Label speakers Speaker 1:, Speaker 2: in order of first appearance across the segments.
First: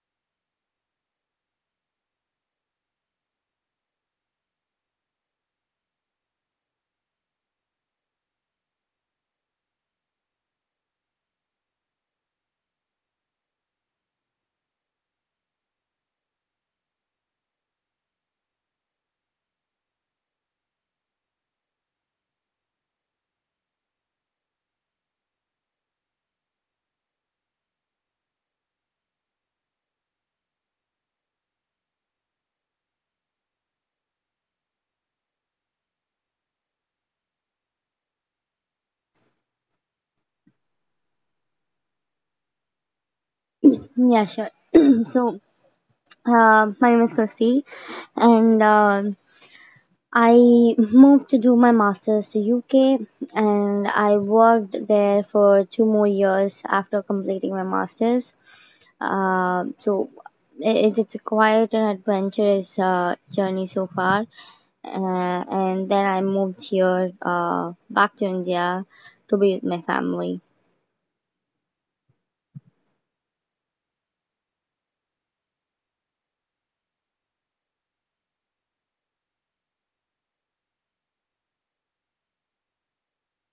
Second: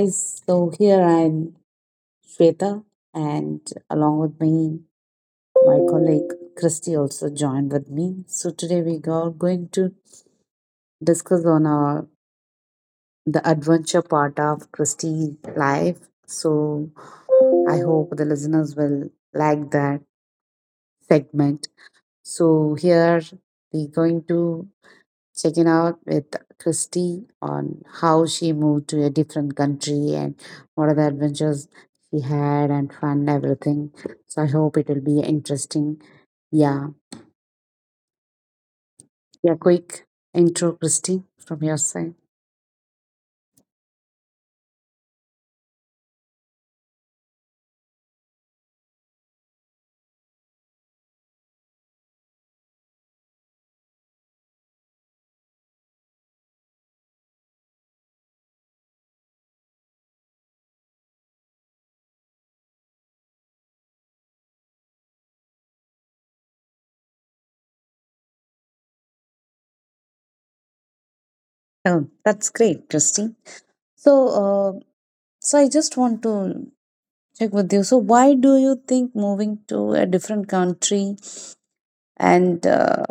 Speaker 1: guys. So, here I'm Shweta, and along with me, my colleague Christy also joined with me. So, today we are going to discuss the adventure part of Christy's life. So, I hope the listeners will like that segment. So, here we're going to checking out with Christy on how she moved to a different country and what are the adventures she had and fun, everything. So I hope it will be interesting. Yeah. Yeah, quick intro, Christy, from your side.
Speaker 2: Yeah, sure. So my name is Christy, and I moved to do my master's to UK, and I worked there for 2 more years after completing my master's. Uh, so, it's a quite an adventurous journey so far. And then I moved here back to India to be with my family.
Speaker 1: Oh, that's great, Christy. So, so I just want to check with you. So, why do you think moving to a different country and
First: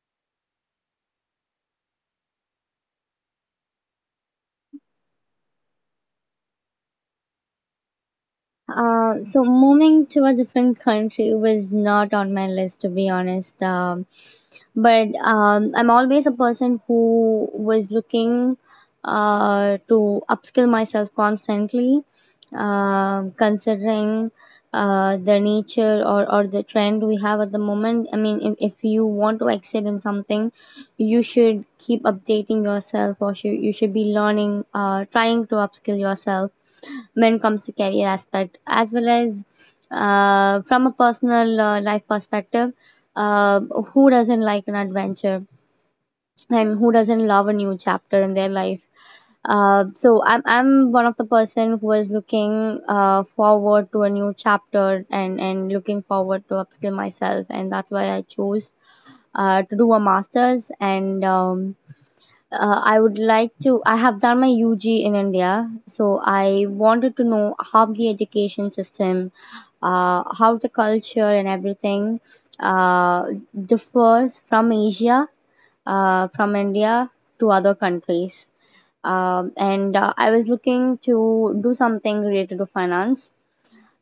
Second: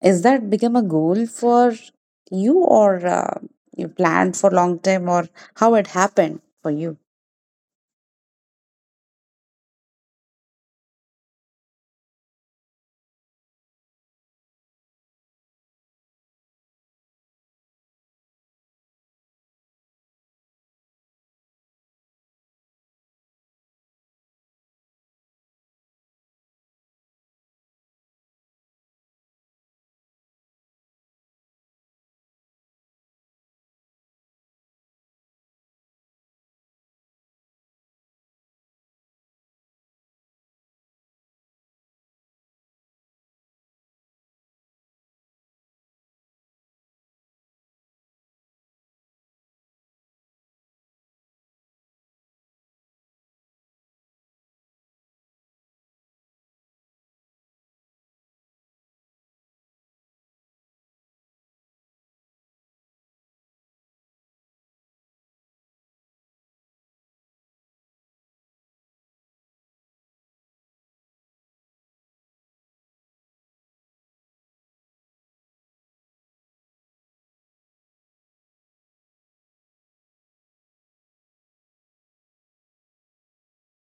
Speaker 1: is that become a goal for you, or you planned for long time, or how it happened for you?
Speaker 2: So moving to a different country was not on my list, to be honest, but I'm always a person who was looking to upskill myself constantly, considering the nature or the trend we have at the moment. I mean, if you want to excel in something, you should keep updating yourself you should be learning, trying to upskill yourself when it comes to career aspect as well as from a personal life perspective. Who doesn't like an adventure, and who doesn't love a new chapter in their life? So I'm one of the person who is looking forward to a new chapter, and looking forward to upskill myself, and that's why I chose to do a master's. And I would like to. I have done my UG in India, so I wanted to know how the education system, how the culture and everything uh, differs from Asia, from India to other countries. And I was looking to do something related to finance.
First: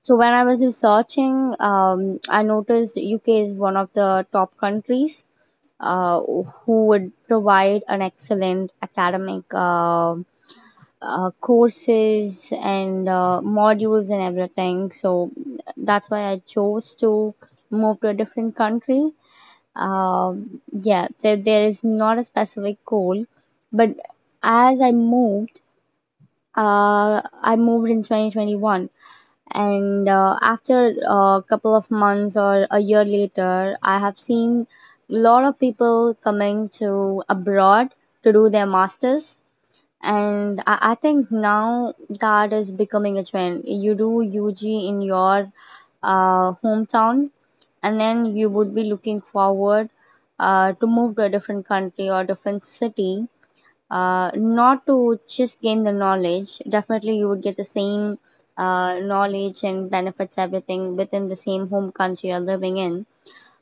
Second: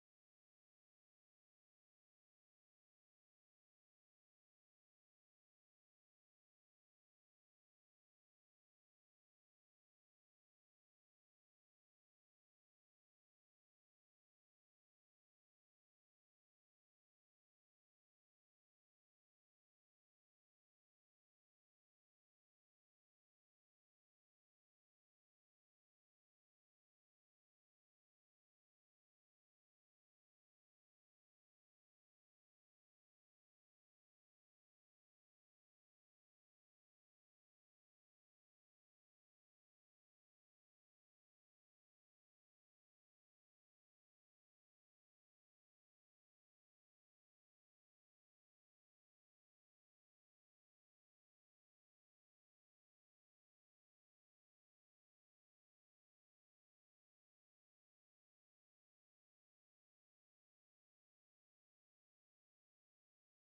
Speaker 2: So when I was researching, I noticed UK is one of the top countries who would provide an excellent academic courses and modules and everything. So that's why I chose to move to a different country. There is not a specific goal, but as I moved in 2021, and after a couple of months or a year later, I have seen a lot of people coming to abroad to do their masters. And I think now that is becoming a trend. You do UG in your hometown, and then you would be looking forward to move to a different country or different city, not to just gain the knowledge. Definitely, you would get the same knowledge and benefits, everything, within the same home country you're living in,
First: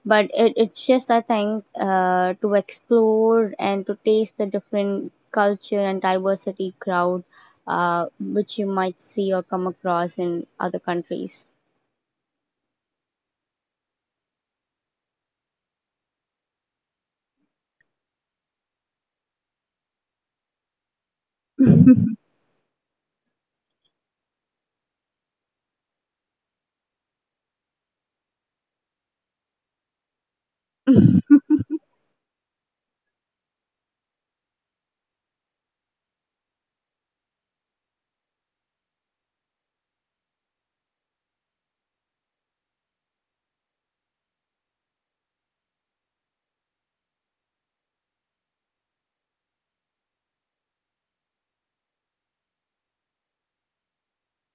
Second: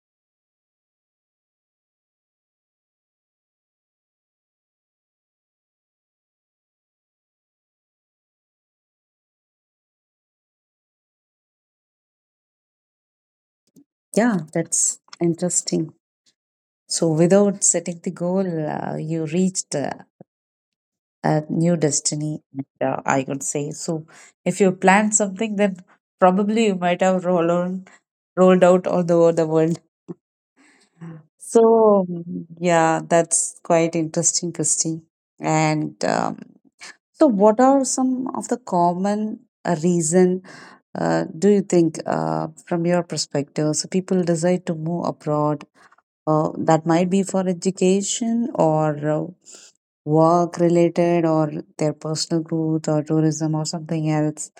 Speaker 2: but it's just, I think, to explore and to taste the different culture and diversity crowd which you might see or come across in other countries.
Speaker 1: Yeah, that's interesting. So, without setting the goal, you reached a new destiny, I could say. So, if you plan something, then probably you might have rolled out all over the world. So, yeah, that's quite interesting, Christy. And so, what are some of the common reason do you think, from your perspective, so people decide to move abroad? That might be for education or work related, or their personal growth or tourism or something else.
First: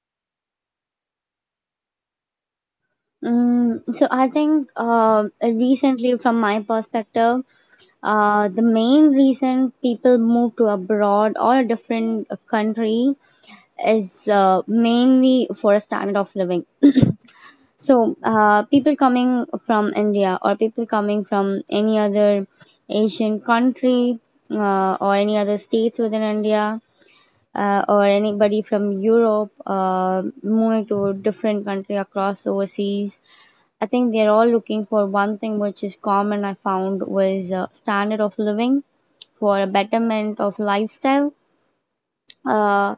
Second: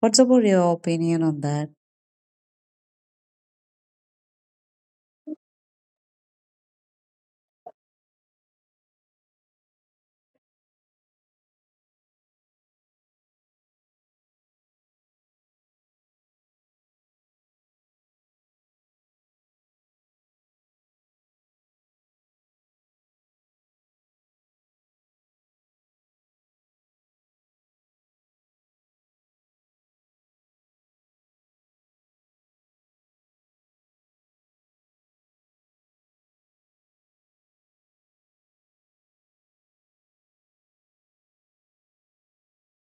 Speaker 1: What's about your opinion on that?
Speaker 2: So I think, recently, from my perspective, the main reason people move to abroad or a different country is mainly for a standard of living. So people coming from India, or people coming from any other Asian country, or any other states within India, or anybody from Europe moving to a different country across overseas, I think they're all looking for one thing which is common. I found was standard of living, for a betterment of lifestyle. uh,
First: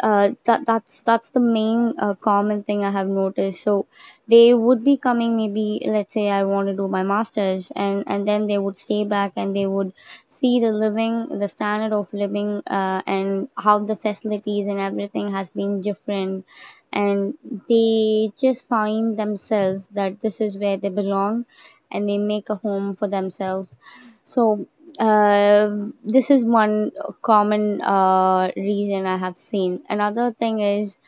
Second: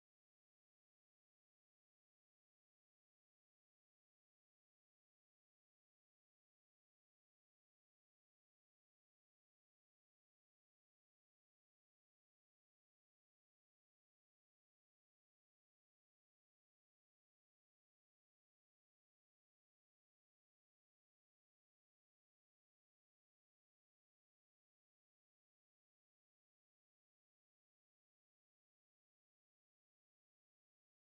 Speaker 2: uh, that that's that's the main common thing I have noticed. So they would be coming. Maybe, let's say, I want to do my masters, and then they would stay back, and they would see the standard of living, and how the facilities and everything has been different, and they just find themselves that this is where they belong, and they make a home for themselves. So uh, this is one common reason I have seen. Another thing is,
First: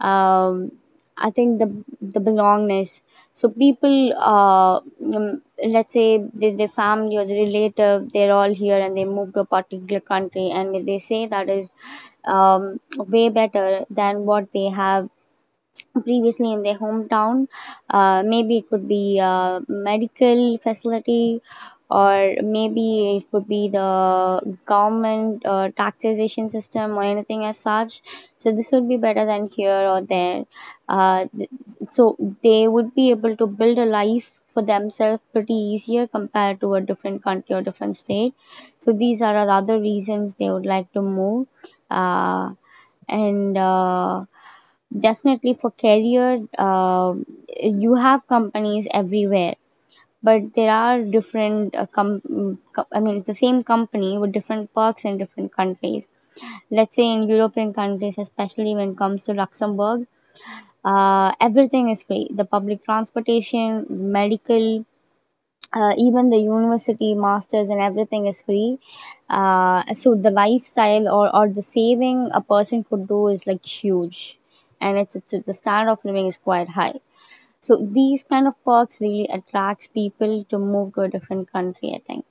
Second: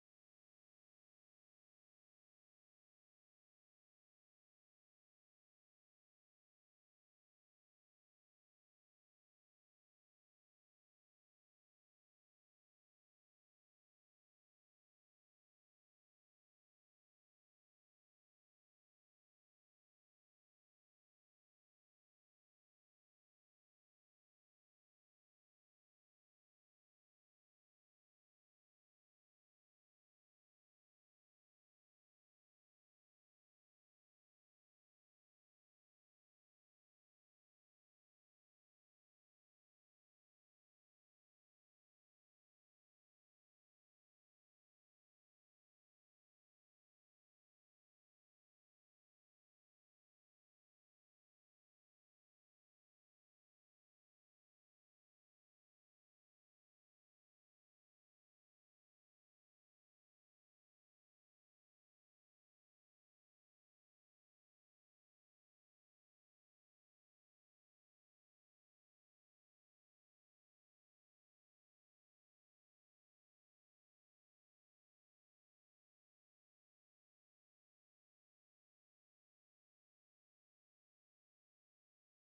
Speaker 2: um, I think the belongingness. So people, let's say their family or the relative, they're all here, and they move to a particular country, and they say that is way better than what they have previously in their hometown. Maybe it could be a medical facility, or maybe it could be the government taxation system or anything as such. So this would be better than here or there. Uh, th- so they would be able to build a life for themselves pretty easier compared to a different country or different state. So these are the other reasons they would like to move. Uh, and Definitely for career, you have companies everywhere, but there are different I mean, the same company with different perks in different countries. Let's say in European countries, especially when it comes to Luxembourg, everything is free. The public transportation, medical, even the university masters and everything is free, so the lifestyle, or the saving a person could do, is like huge, and it's the standard of living is quite high. So these kind of perks really attracts people to move to a different country, I think.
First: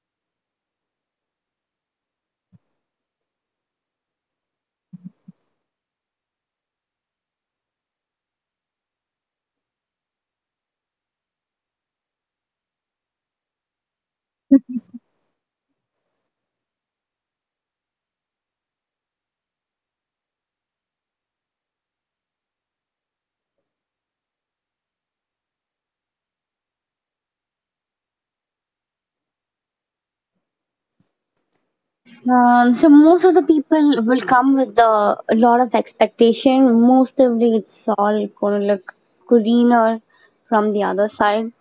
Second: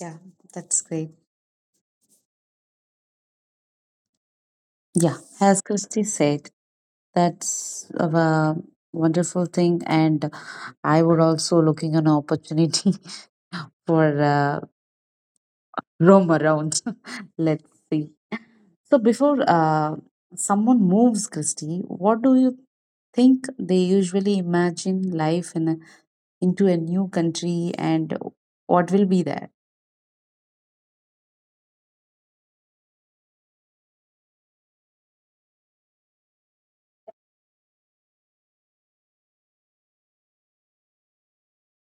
Speaker 1: Yeah, that's great. Yeah, as Christy said, that's a wonderful thing, and I would also looking an opportunity for roam around. Let's see. So before someone moves, Christy, what do you think they usually imagine life into a new country, and what will be there?
Speaker 2: So most of the people will come with a lot of expectation. Most of it's all gonna look greener from the other side,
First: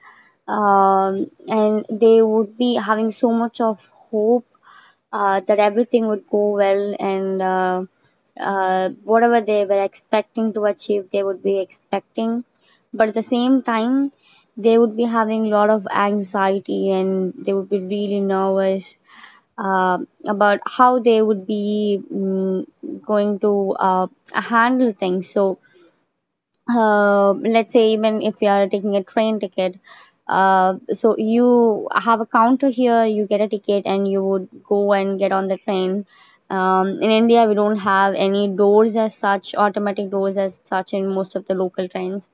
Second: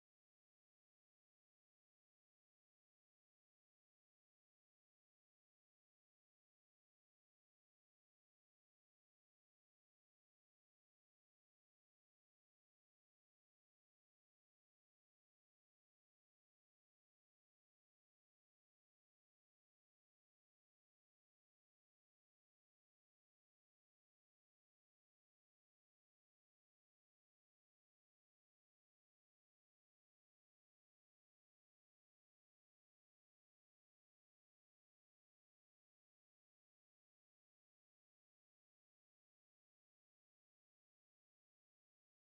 Speaker 2: and they would be having so much of hope that everything would go well, and whatever they were expecting to achieve, they would be expecting. But at the same time, they would be having a lot of anxiety, and they would be really nervous uh, about how they would be going to handle things. So, let's say even if you are taking a train ticket, so you have a counter here, you get a ticket, and you would go and get on the train. In India, we don't have any doors as such, automatic doors as such, in most of the local trains.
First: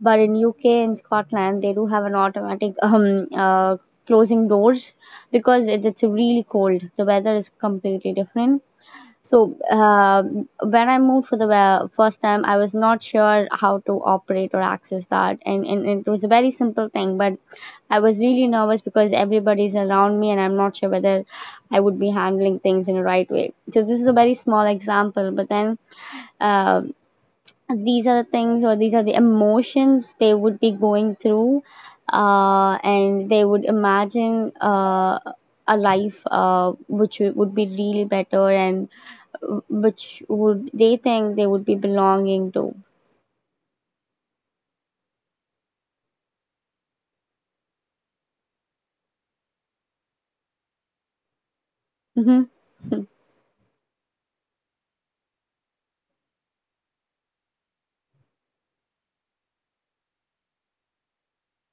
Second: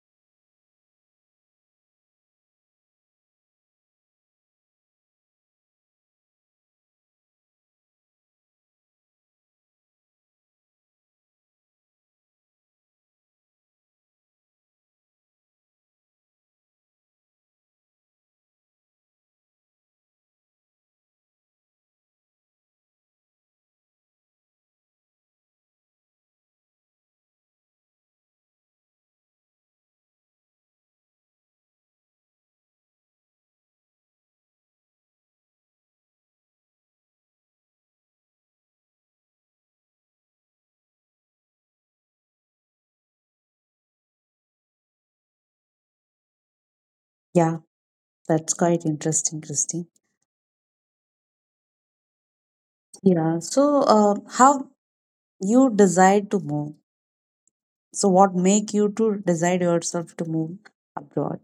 Speaker 2: But in UK and Scotland, they do have an automatic closing doors, because it's really cold. The weather is completely different. So when I moved for the first time, I was not sure how to operate or access that, and it was a very simple thing. But I was really nervous because everybody's around me, and I'm not sure whether I would be handling things in the right way. So this is a very small example, but then uh, these are the things, or these are the emotions they would be going through, and they would imagine a life which would be really better, and which would they think they would be belonging to.
Speaker 1: Yeah, that's quite interesting, Christy.
Speaker 2: Hmm.
Speaker 1: Yeah. So, how you decide to move? So, what make you to decide yourself to move abroad?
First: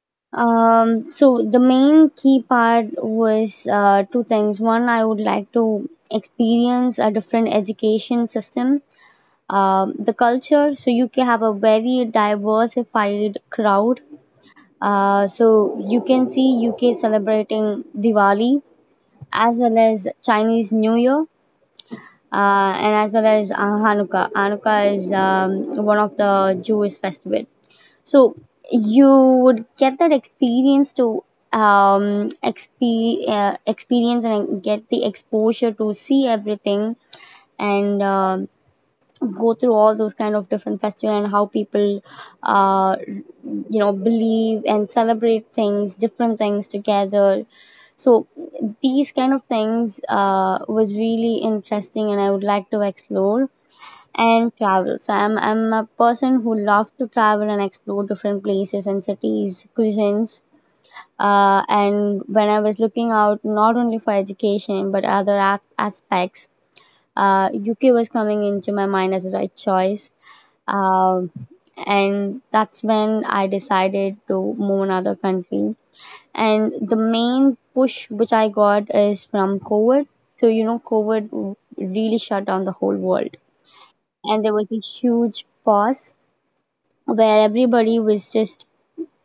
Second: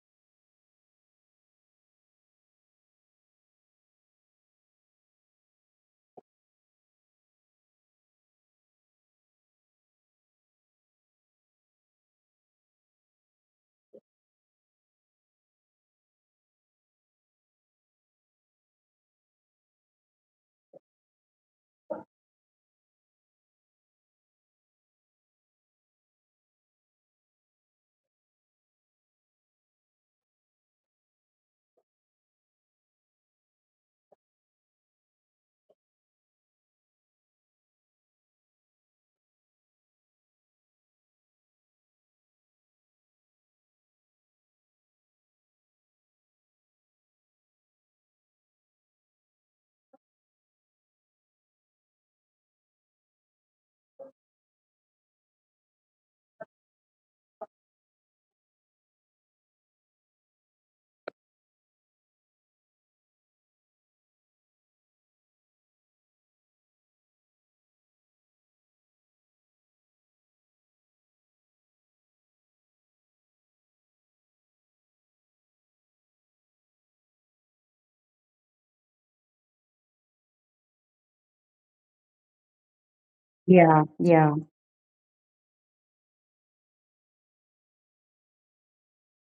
Speaker 2: So the main key part was two things. One, I would like to experience a different education system, the culture. So you can have a very diversified crowd. So you can see UK celebrating Diwali, as well as Chinese New Year, and as well as Hanukkah. Hanukkah is one of the Jewish festival. So you would get that experience to experience and get the exposure to see everything, and go through all those kind of different festival, and how people you know believe and celebrate things, different things together. So these kind of things was really interesting, and I would like to explore and travel. So I'm a person who loves to travel and explore different places and cities, cuisines, and when I was looking out not only for education but other aspects, UK was coming into my mind as the right choice. Um, and that's when I decided to move another country. And the main push which I got is from COVID. So, you know, COVID really shut down the whole world.
Speaker 1: Yeah, yeah,
Speaker 2: And there was a huge pause where everybody was just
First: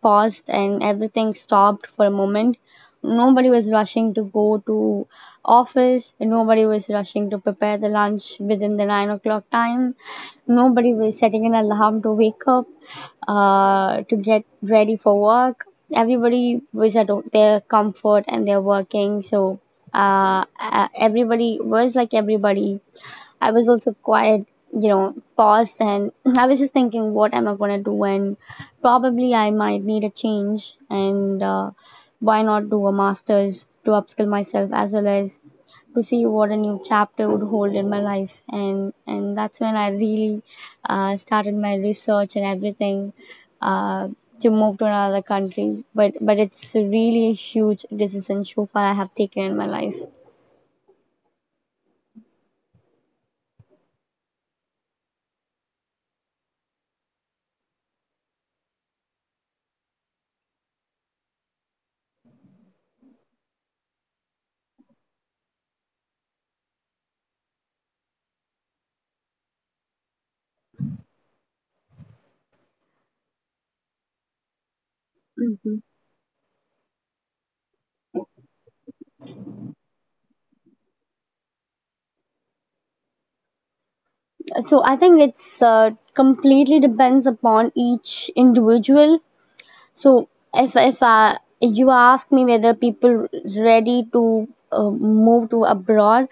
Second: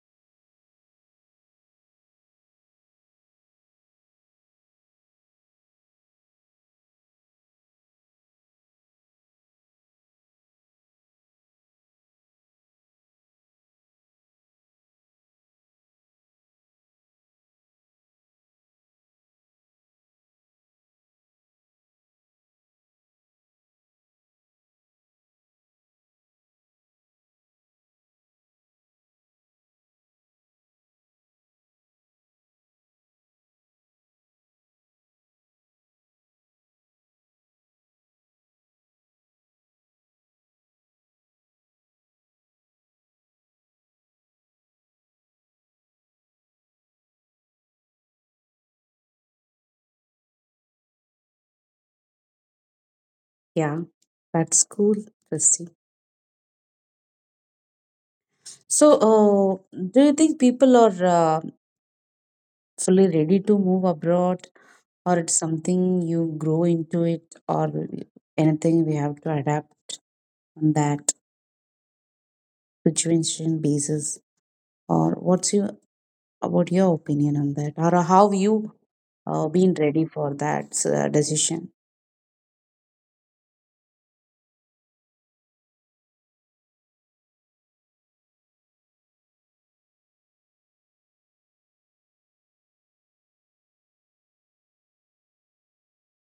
Speaker 2: paused, and everything stopped for a moment. Nobody was rushing to go to office. Nobody was rushing to prepare the lunch within the 9 o'clock time. Nobody was setting an alarm to wake up, to get ready for work. Everybody was at their comfort and they're working. So everybody, I was also quite, you know, paused, and I was just thinking, what am I going to do? And probably I might need a change. And why not do a master's to upskill myself, as well as to see what a new chapter would hold in my life. And that's when I really started my research and everything. Uh, to move to another country, but it's really a huge decision so far I have taken in my life.
Speaker 1: yeah. That's cool, Christy. So, do you think people are fully ready to move abroad, or it's something you grow into it, or anything we have to adapt on that situation basis, or what's your
Speaker 2: Mhm.
Speaker 1: about your opinion on that, or how you been ready for that decision?
Speaker 2: So I think it's completely depends upon each individual. So if I, you ask me whether people ready to move to abroad.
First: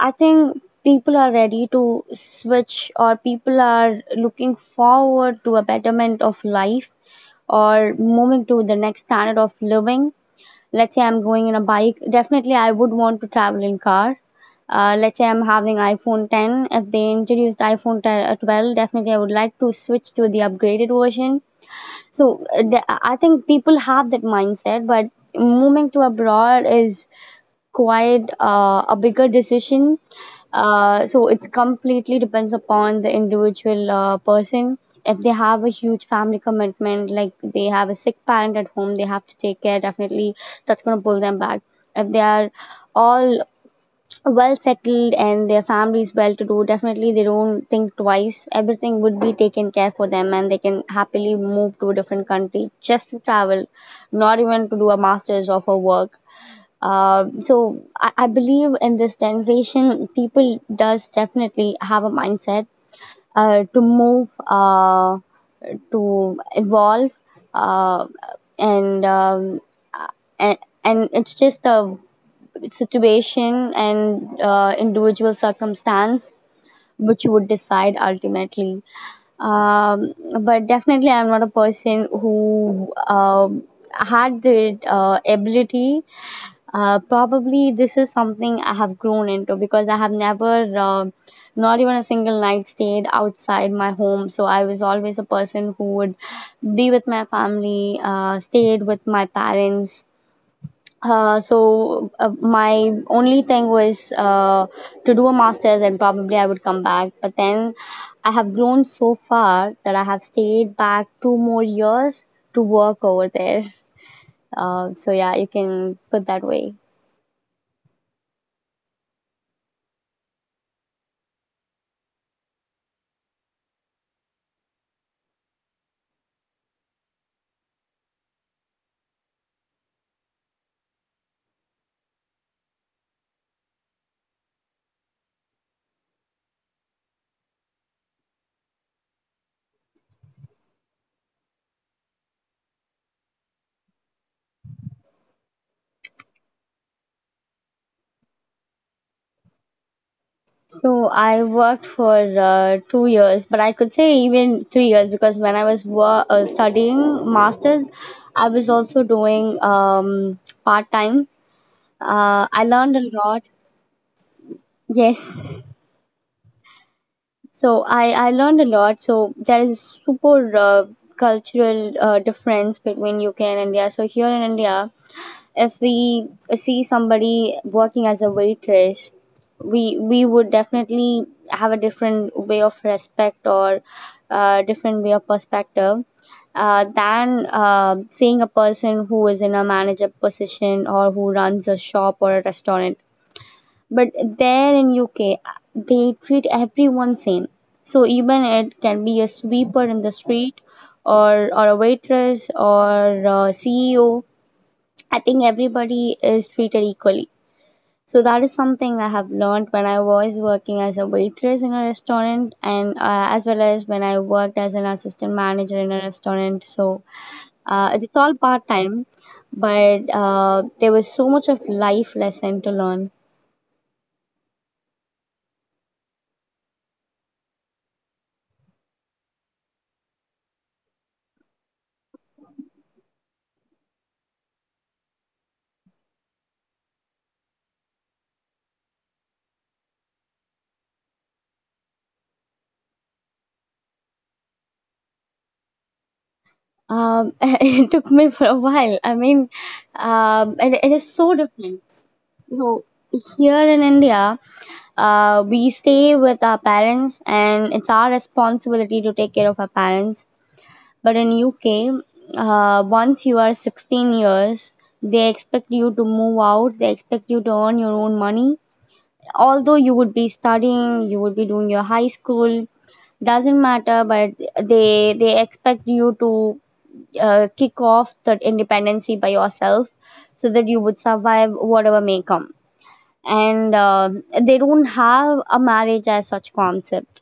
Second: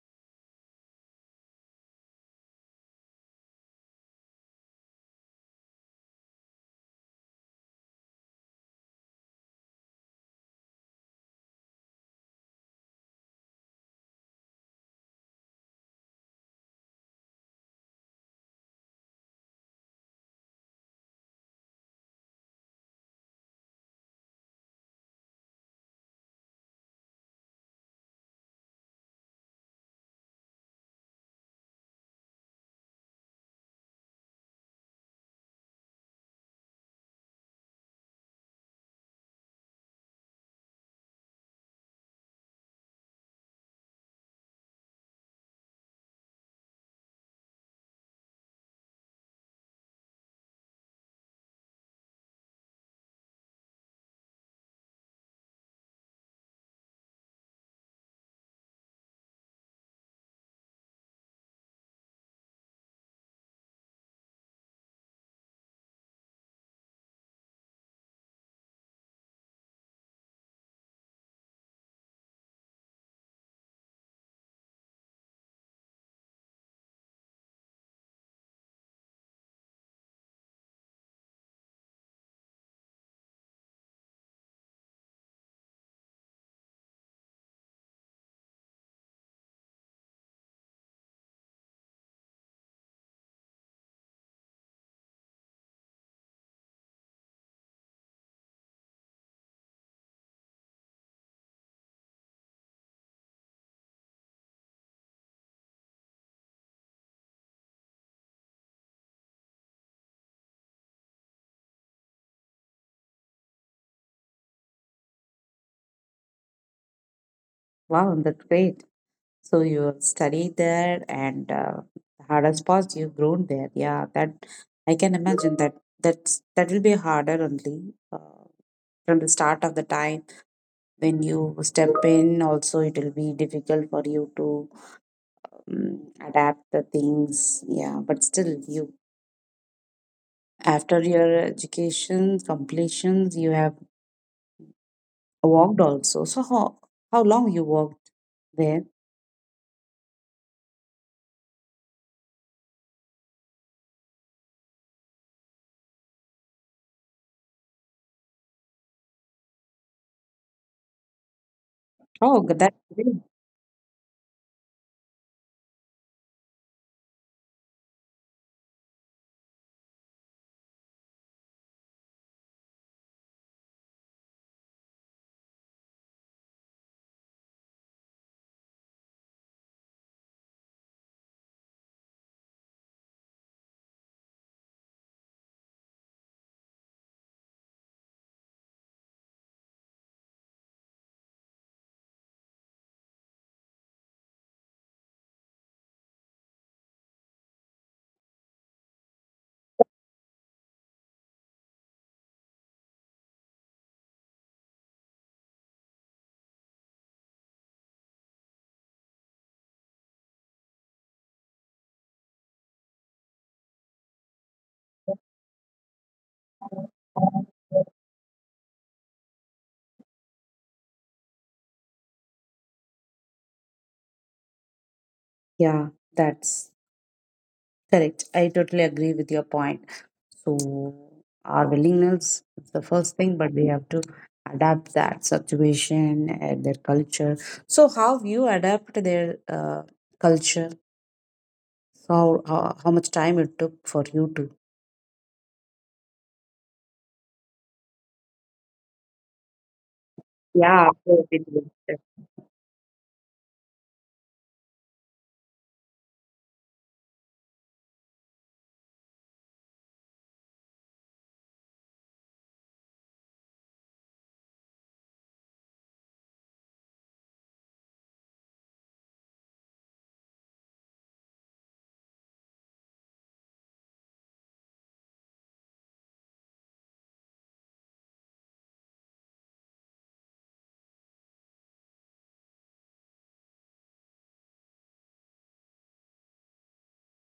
Speaker 2: I think people are ready to switch, or people are looking forward to a betterment of life, or moving to the next standard of living. Let's say I'm going in a bike, definitely I would want to travel in car. Let's say I'm having iphone 10, if they introduced iphone 10, 12, definitely I would like to switch to the upgraded version. So I think people have that mindset, but moving to abroad is quite a bigger decision. So it's completely depends upon the individual person. If they have a huge family commitment, like they have a sick parent at home, they have to take care. Definitely, that's gonna pull them back. If they are all well settled and their families well to do, definitely they don't think twice. Everything would be taken care for them and they can happily move to a different country just to travel, not even to do a master's or for work. So I believe in this generation, people does definitely have a mindset to move, to evolve, uh, and um, a- and it's just a situation and individual circumstance which would decide ultimately um, but definitely I'm not a person who had the ability. Probably this is something I have grown into, because I have never not even a single night stayed outside my home. So I was always a person who would be with my family, stayed with my parents. My only thing was to do a master's and probably I would come back. But then I have grown so far that I have stayed back two more years to work over there. So yeah, you can put that way.
Speaker 1: Wow, that's great. So you studied there, and the hardest part you've grown there, yeah. That I can imagine that that will be harder only, uh, from the start of the time when you step in also it will be difficult for you to adapt the things, yeah, but still you, after your education completions you have worked also. So how long you worked there?
Speaker 2: So I worked for 2 years, but I could say even 3 years, because when I was studying masters, I was also doing part time.
Speaker 1: Oh g- that's
Speaker 2: I
Speaker 1: great.
Speaker 2: learned a lot. Yes, so I learned a lot. So there is super cultural difference between UK and India. So here in India, if we see somebody working as a waitress, we would definitely have a different way of respect or different way of perspective than seeing a person who is in a manager position, or who runs a shop or a restaurant. But there in UK they treat everyone same. So even it can be a sweeper in the street, or a waitress, or a CEO. I think everybody is treated equally. So that is something I have learned when I was working as a waitress in a restaurant, and as well as when I worked as an assistant manager in a restaurant. So it's all part time, but there was so much of life lesson to learn.
Speaker 1: Yeah, that's correct. I totally agree with your point. So our willingness is the first thing, but we have to adapt that situation and their culture. So how you adapt their uh, culture? How much time it took for you to?
Speaker 2: It took me for a while. I mean, um, it,
Speaker 1: Yeah, of
Speaker 2: it is
Speaker 1: course
Speaker 2: so
Speaker 1: it will.
Speaker 2: different.
Speaker 1: That's
Speaker 2: So here in India, we stay with our parents, and it's our responsibility to take care of our parents. But in UK, once you are 16 years, they expect you to move out. They expect you to earn your own money. Although you would be studying, you would be doing your high school, doesn't matter, but they expect you to kick off that independency by yourself, so that you would survive whatever may come. And they don't have a marriage as such concept.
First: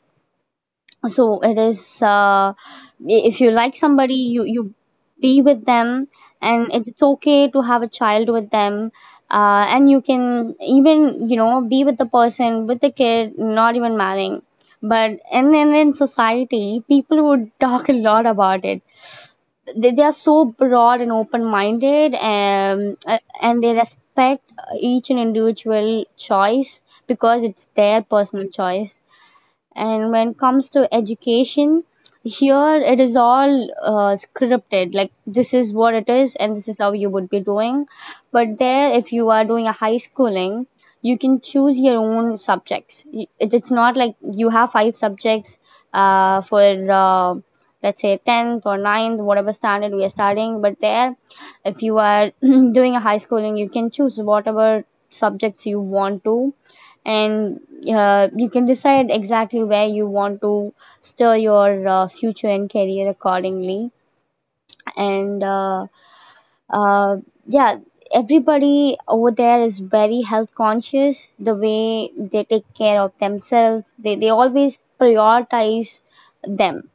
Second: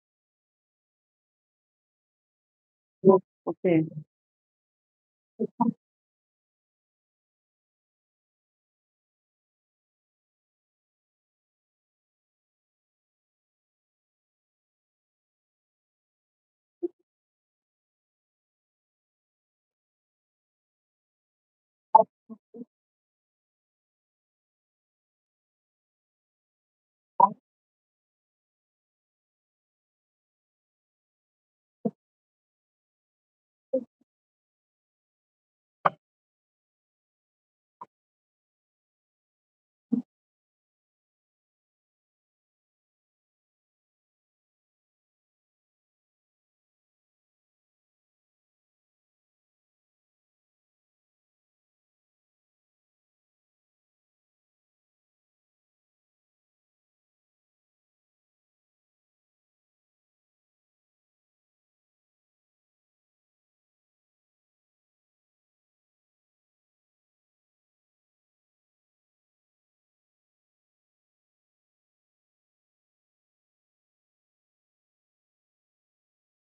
Speaker 2: So it is if you like
Speaker 1: okay.
Speaker 2: somebody, you be with them, and it's okay to have a child with them. And you can even, you know, be with the person with the kid, not even marrying. But in society people would talk a lot about it. They are so broad and open minded, and they respect each and individual choice, because it's their personal choice. And when it comes to education, here it is all scripted, like this is what it is and this is how you would be doing. But there, if you are doing a high schooling, you can choose your own subjects. It's not like you have five subjects for uh, let's say 10th or ninth, whatever standard we are studying. But there, if you are doing a high schooling, you can choose whatever subjects you want to. And you can decide exactly where you want to steer your future and career accordingly. And uh, yeah, everybody over there is very health conscious. The way they take care of themselves, they always prioritize them,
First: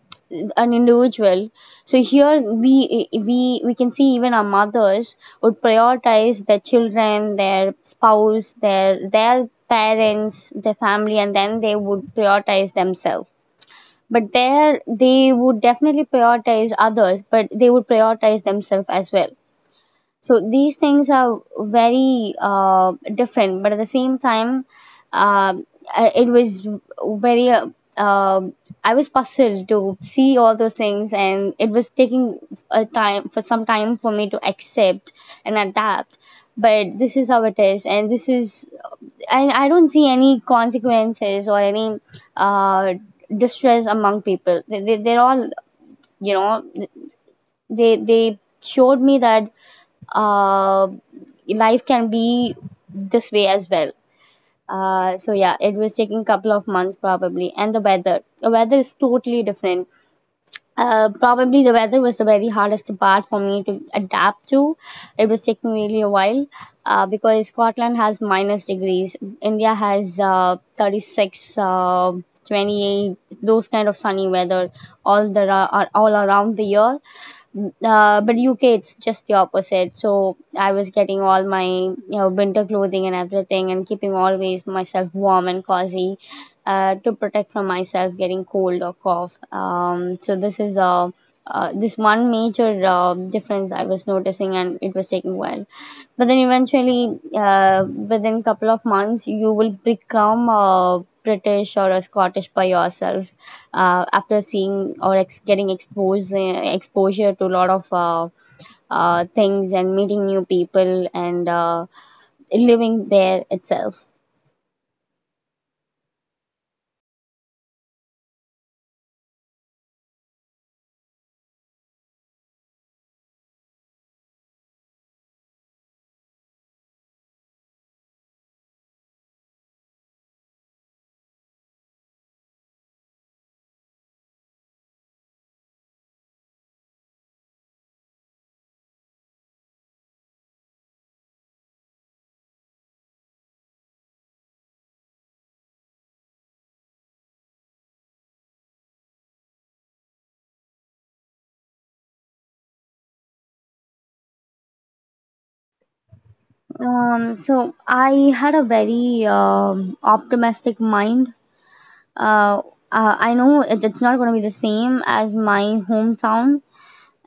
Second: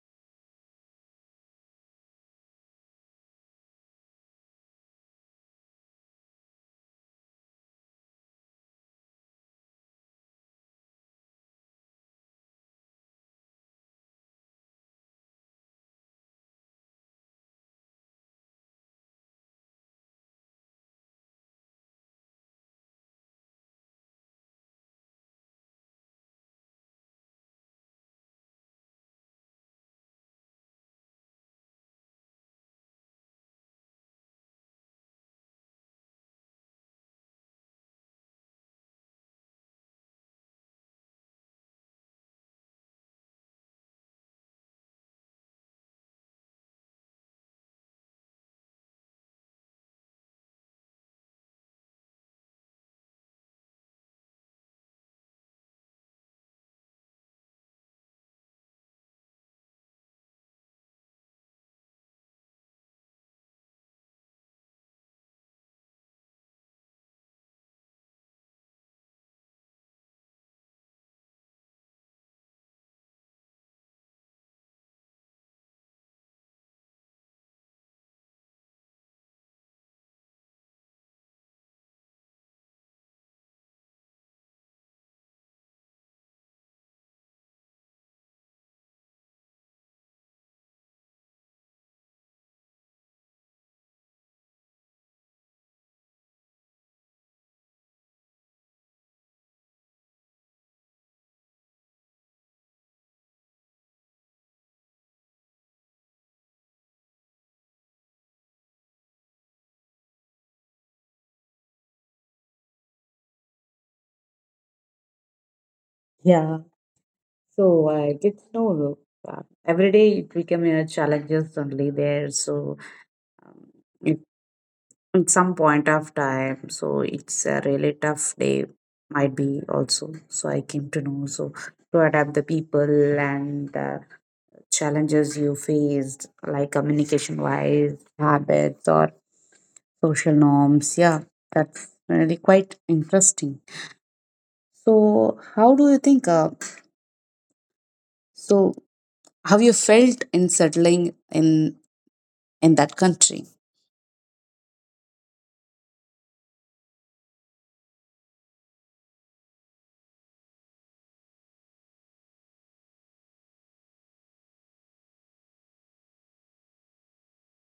Speaker 2: an individual. So here we can see, even our mothers would prioritize their children, their spouse, their parents, their family, and then they would prioritize themselves. But there they would definitely prioritize others, but they would prioritize themselves as well. So these things are very different, but at the same time, uh, it was very. Um I was puzzled to see all those things, and it was taking a time, for some time, for me to accept and adapt. But this is how it is, and this is, and I don't see any consequences or any uh, distress among people. They're all, you know, they showed me that uh, life can be this way as well. So yeah, it was taking couple of months probably, and the weather. The weather is totally different. Probably the weather was the very hardest part for me to adapt to. It was taking really a while, because Scotland has minus degrees. India has 36, 28, those kind of sunny weather are all around the year. But UK, it's just the opposite. So I was getting all my, you know, winter clothing and everything, and keeping always myself warm and cozy, to protect from myself getting cold or cough. So this is this one major difference I was noticing, and it was taking a while. But then eventually, within couple of months you will become a british or a scottish by yourself, after seeing, getting exposed exposure to a lot of things, and meeting new people, and living there itself.
Speaker 1: Yeah, so I did know, every day it became a challenges only there. So um, it, at some point of time, so it's a really tough day might be also. So I came to know so to adapt the people and challenges you faced, like communication wise, habits, or social norms. Yeah, that's really quite interesting. So, how do you think? So, how you felt in settling in that country?
Speaker 2: So I had a very optimistic mind. uh, I know it's not going to be the same as my hometown.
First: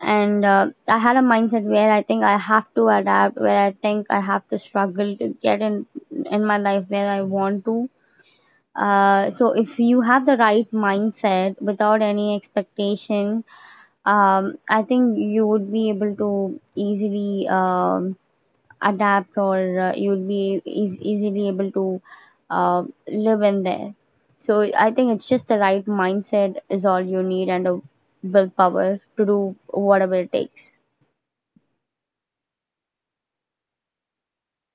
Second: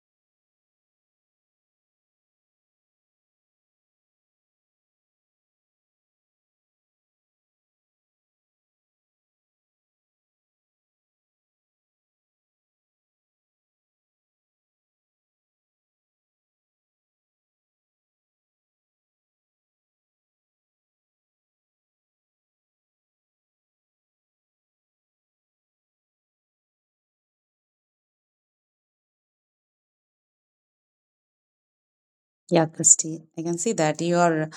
Speaker 2: And I had a mindset where I think I have to adapt, where I think I have to struggle to get in my life where I want to. So if you have the right mindset without any expectation, I think you would be able to easily adapt, or you would be easily able to live in there. So I think it's just, the right mindset is all you need, and a willpower to do whatever it takes.
Speaker 1: Yeah, Christy, I can see that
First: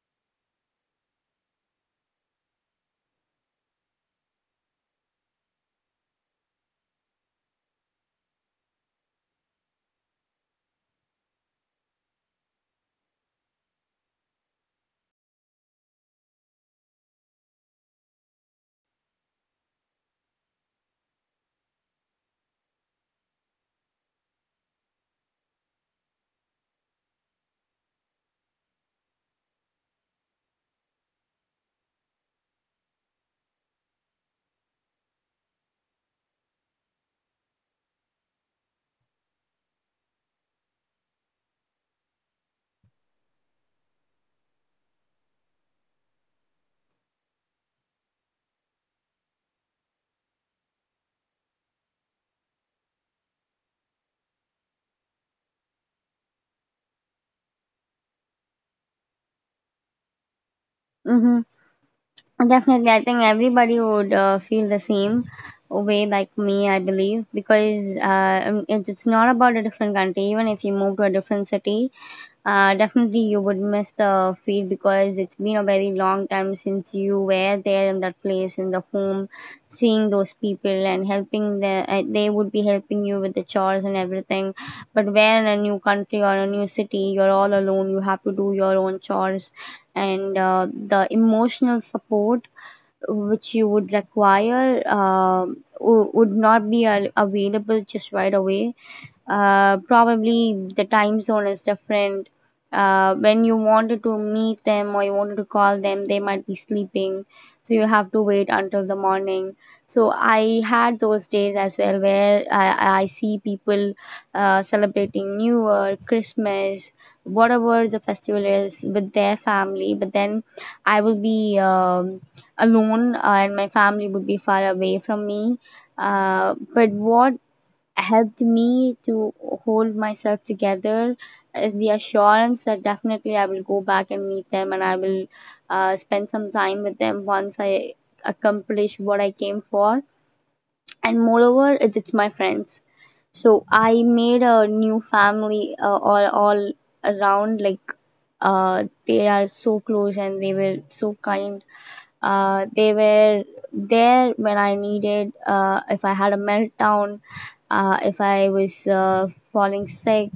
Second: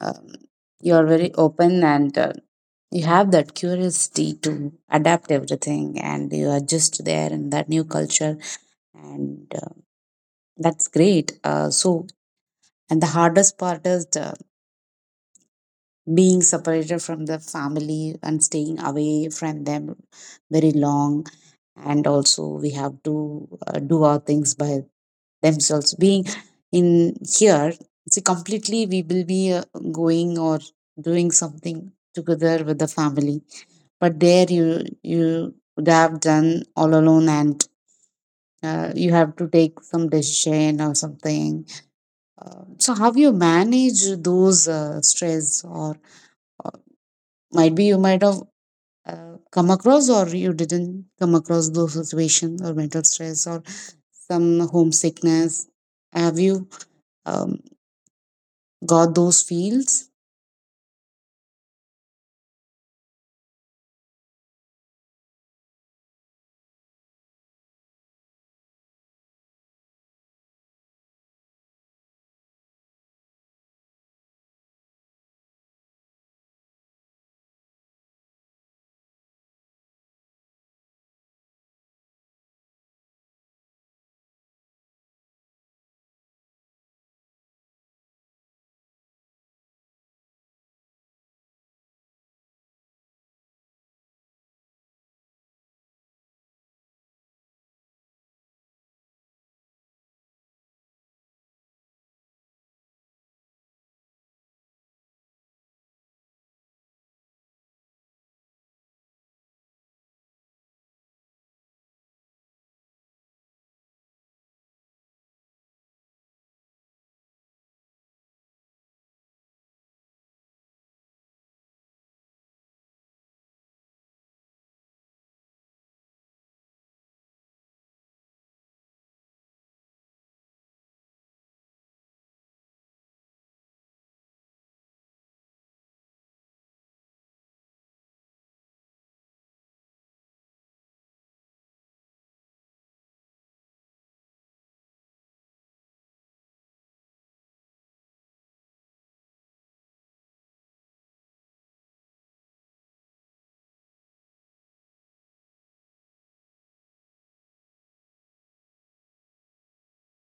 Speaker 1: um, you are very open, and you have that curiosity to adapt everything, and you adjust there in that new culture, and that's great. So, and the hardest part is the being separated from the family and staying away from them very long. And also, we have to do our things by themselves. Being in here, see, completely we will be going or doing something together with the family. But there, you would have done all alone, and you have to take some decision or something. So, how you manage those stress or might be you might have come across, or you didn't come across those situations, or mental stress, or some homesickness. Have you um, got those feels?
Speaker 2: Mhm. Definitely, I think everybody would feel the same way like me, I believe, because it's not about a different country. Even if you move to a different city, definitely you would miss the feel, because it's been a very long time since you were there in that place, in the home, seeing those people and helping the. They would be helping you with the chores and everything. But where in a new country or a new city, you're all alone. You have to do your own chores. And the emotional support which you would require would not be available just right away. Probably the time zone is different. When you wanted to meet them or you wanted to call them, they might be sleeping, so you have to wait until the morning. So I had those days as well, where I see people celebrating New Year, Christmas, whatever the festival is, with their family, but then I will be alone. And my family would be far away from me. But what helped me to hold myself together is the assurance that definitely I will go back and meet them, and I will spend some time with them once I accomplish what I came for. And moreover, it's my friends. So I made a new family, all around, like they are so close and they were so kind. They were there when I needed. Uh, if I had a meltdown, if I was falling sick,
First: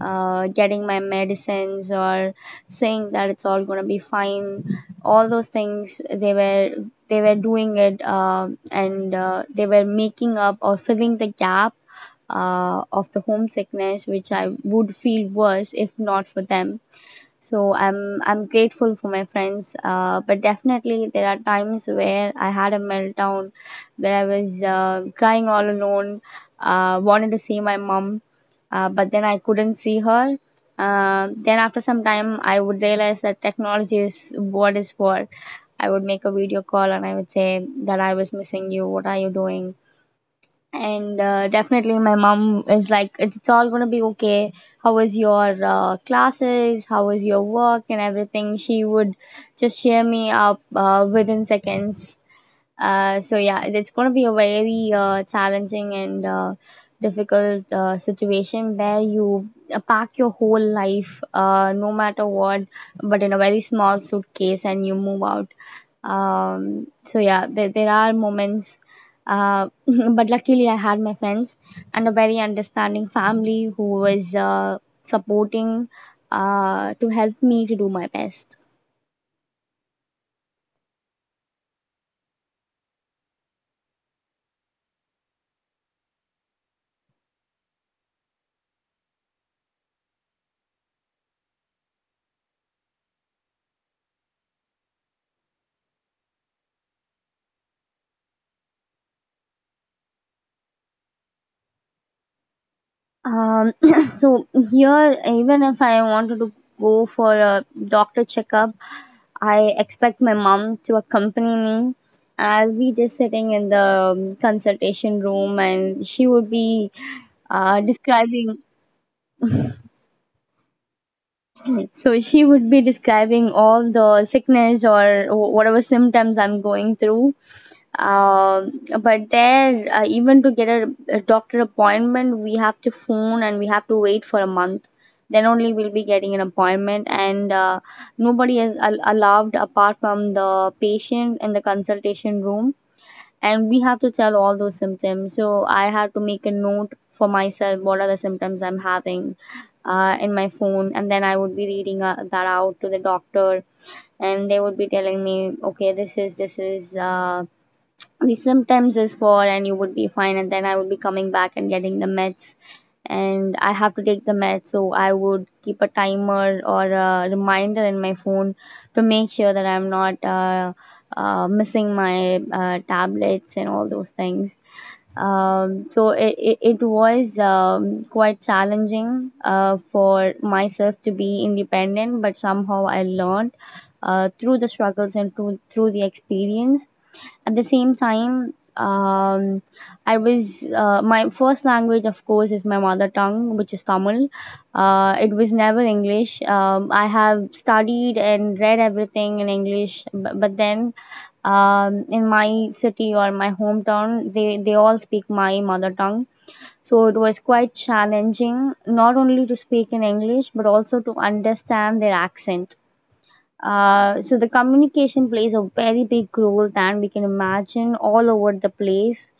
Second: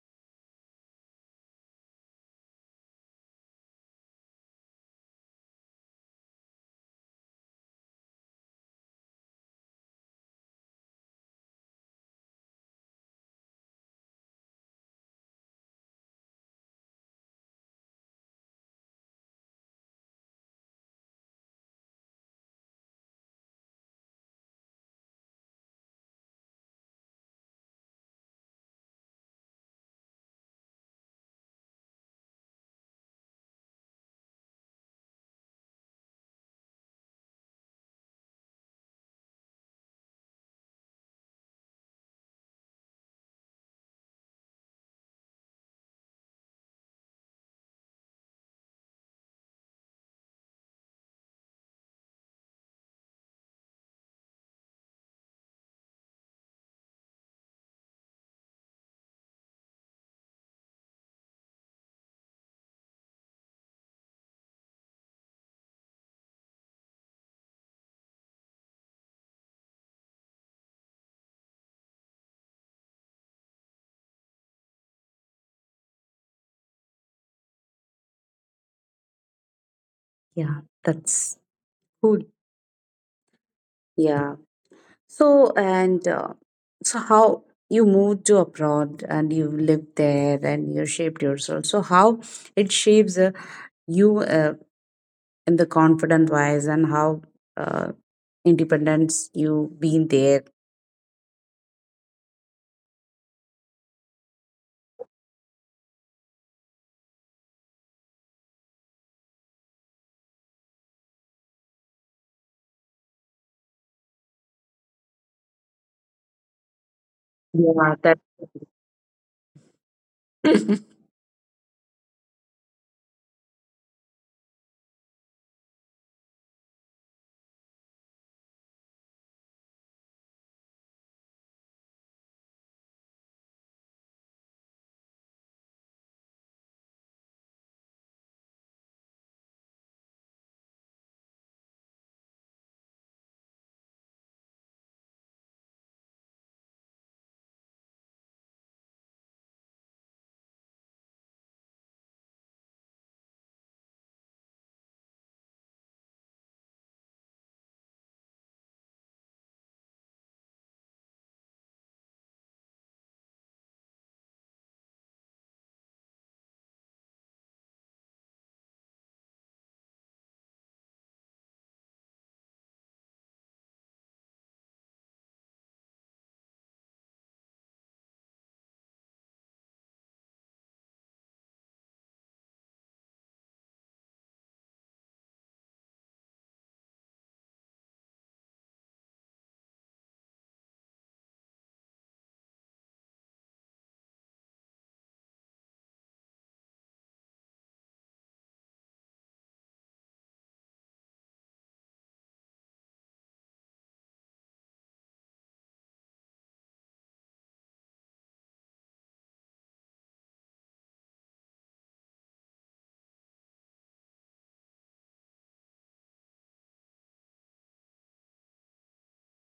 Speaker 2: getting my medicines, or saying that it's all gonna be fine. All those things they were doing it, and they were making up or filling the gap of the homesickness, which I would feel worse if not for them. So I'm grateful for my friends, but definitely there are times where I had a meltdown, where I was crying all alone. Wanted to see my mom, but then I couldn't see her. Then after some time I would realize that technology is what is for. I would make a video call and I would say that I was missing you, what are you doing? And definitely my mom is like, it's all gonna be okay. How was your classes, how was your work and everything? She would just cheer me up within seconds. So yeah, it's going to be a very challenging and difficult situation where you pack your whole life, no matter what, but in a very small suitcase, and you move out. So yeah, there are moments. Uh, but luckily, I had my friends and a very understanding family who was supporting to help me to do my best.
Speaker 1: Yeah, that's good. Yeah. So and so how you moved to abroad and you lived there and you shaped yourself. So how it shapes you in the confident wise and how uh, independence you been there.
Speaker 2: Um, so here, even if I wanted to go for a doctor checkup, I expect my mom to accompany me. I'll be just sitting in the consultation room, and she would be
Speaker 1: Yeah, that
Speaker 2: describing. So she would be describing all the sickness or whatever symptoms I'm going through. But there, even to get a doctor appointment, we have to phone and we have to wait for a month. Then only we'll be getting an appointment, and nobody is allowed apart from the patient in the consultation room. And we have to tell all those symptoms. So I have to make a note for myself what are the symptoms I'm having in my phone, and then I would be reading that out to the doctor, and they would be telling me, okay, this is. The symptoms is for and you would be fine, and then I would be coming back and getting the meds. And I have to take the meds, so I would keep a timer or a reminder in my phone to make sure that I'm not missing my tablets and all those things. So it was quite challenging for myself to be independent, but somehow I learned through the struggles and through the experience. At the same time, I was my first language, of course, is my mother tongue, which is Tamil. It was never English. I have studied and read everything in English, but then in my city or my hometown, they all speak my mother tongue. So it was quite challenging, not only to speak in English, but also to understand their accent. So the communication plays a very big role than we can imagine all over the place.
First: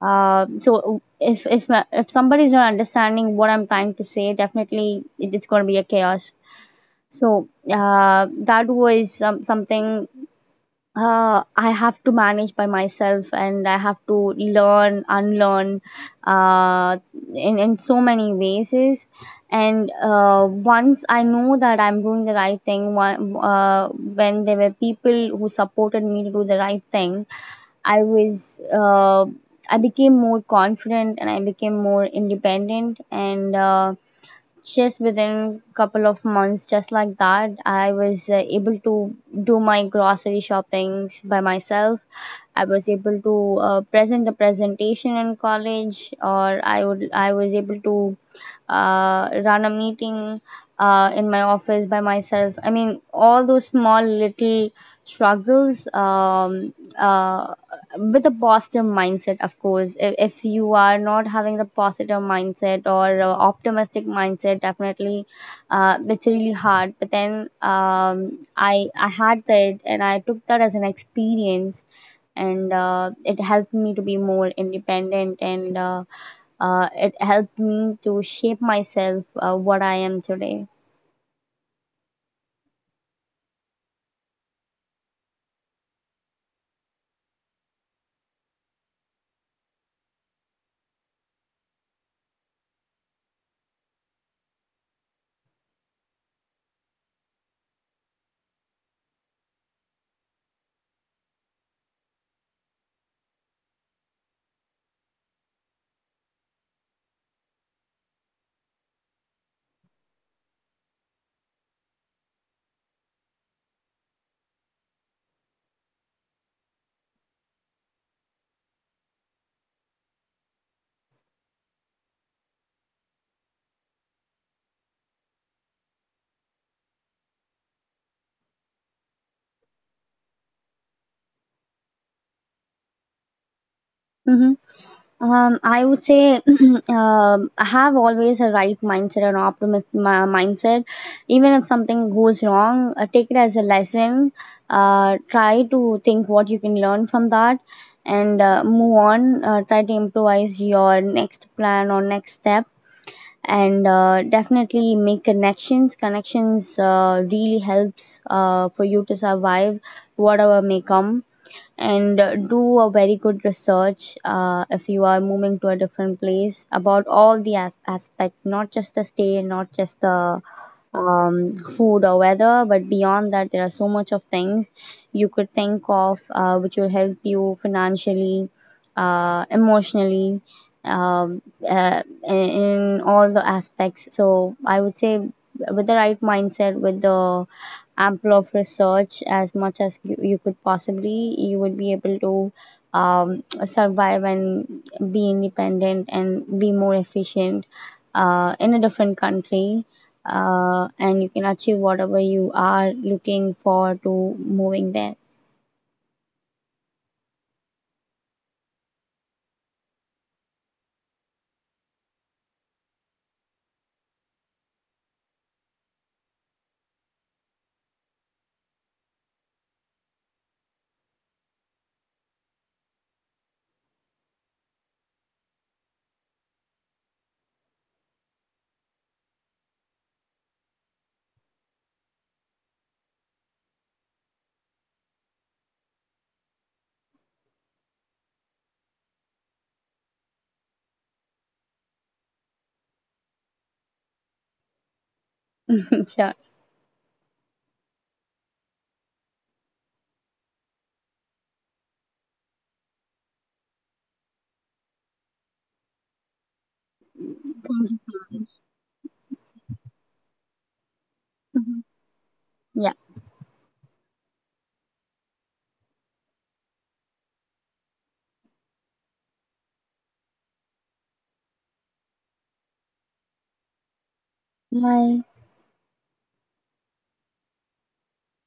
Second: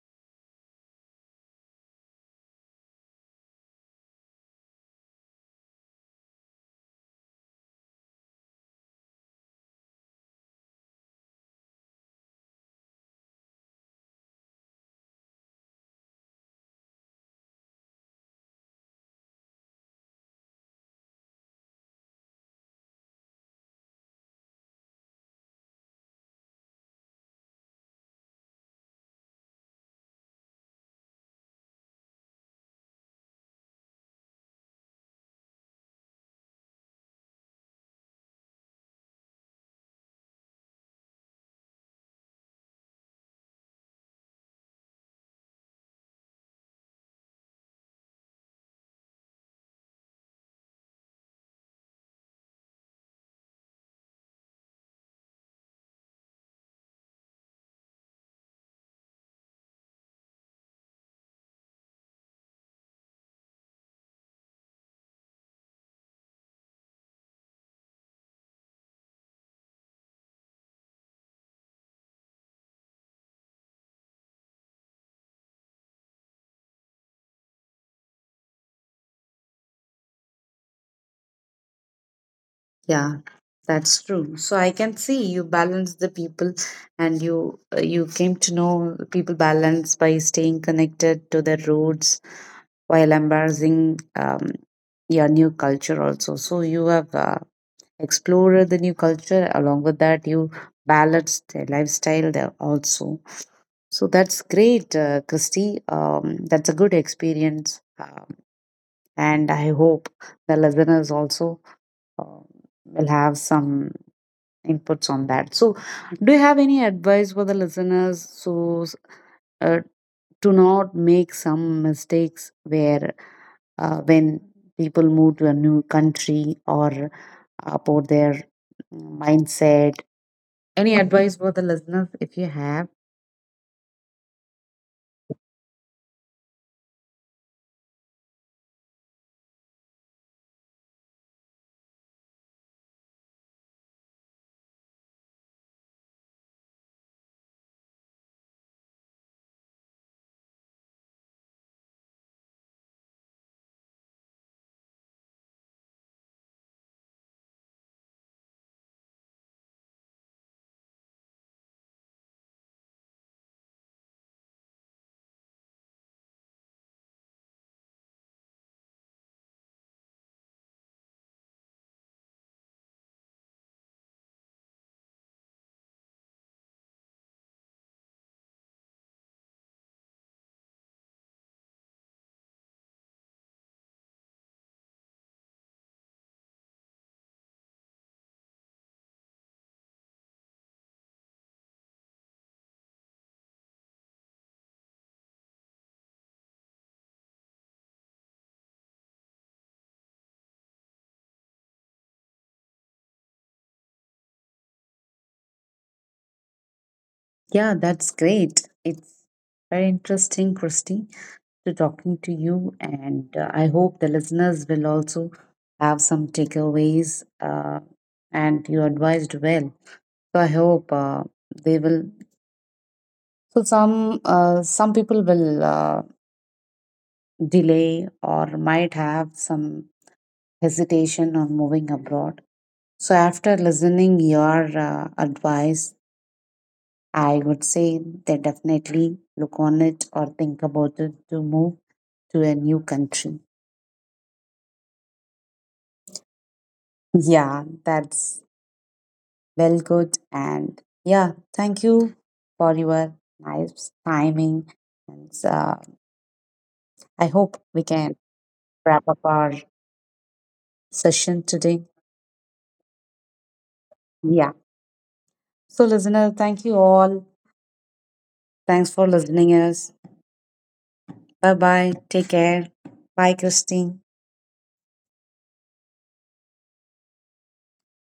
Speaker 2: So if somebody's not understanding what I'm trying to say, definitely it's going to be a chaos. So that was something I have to manage by myself, and I have to learn, unlearn uh, in so many ways. Is. And once I know that I'm doing the right thing, when there were people who supported me to do the right thing, I was. I became more confident and I became more independent, and just within a couple of months, just like that, I was able to do my grocery shoppings by myself. I was able to present a presentation in college, or I would I was able to run a meeting in my office by myself. I mean, all those small little struggles, uh, with a positive mindset, of course. If you are not having the positive mindset or optimistic mindset, definitely it's really hard, but then I had that and I took that as an experience, and it helped me to be more independent, and it helped me to shape myself what I am today.
Speaker 1: yeah, that's true. So I can see you balance the people, and you came to know people balance by staying connected to their roots while embracing your new culture also. So you have explored the new culture. Along with that, you balance their lifestyle there also. So that's great, Christy. That's a good experience. Uh, and I hope the listeners also uh, will have some inputs on that. So, do you have any advice for the listeners so uh, to not make some mistakes where when people move to a new country or about their mindset? Any advice for the listeners if you have?
Speaker 2: Mm-hmm. I would say I have always a right mindset and optimist mindset. Even if something goes wrong, take it as a lesson. Try to think what you can learn from that, and move on. Try to improvise your next plan or next step, and definitely make connections. Connections really helps for you to survive whatever may come. And do a very good research if you are moving to a different place, about all the aspect, not just the stay, not just the food or weather, but beyond that there are so much of things you could think of, which will help you financially, emotionally, um, uh, in all the aspects. So I would say, with the right mindset, with the ample of research as much as you could possibly, you would be able to survive and be independent and be more efficient in a different country, and you can achieve whatever you are looking for to moving there.
Speaker 1: Yeah, that's great. It's very interesting, Christy, to talking to you. And I hope the listeners will also have some takeaways. And you advised well. So I hope they will. So some people will delay or might have some hesitation on moving abroad. So after listening your advice, I would say they definitely look on it or think about it to move to a new country.
Speaker 2: Sure.
Speaker 1: Yeah, that's well, good. And yeah, thank you for your nice timing. And I
Speaker 2: Thank
Speaker 1: hope we can
Speaker 2: you.
Speaker 1: wrap up our session
Speaker 2: Mhm.
Speaker 1: today.
Speaker 2: Yeah.
Speaker 1: Yeah. So, listener, thank you all. Thanks for listening us. Bye bye. Take care. Bye, Christine.
Speaker 2: Bye.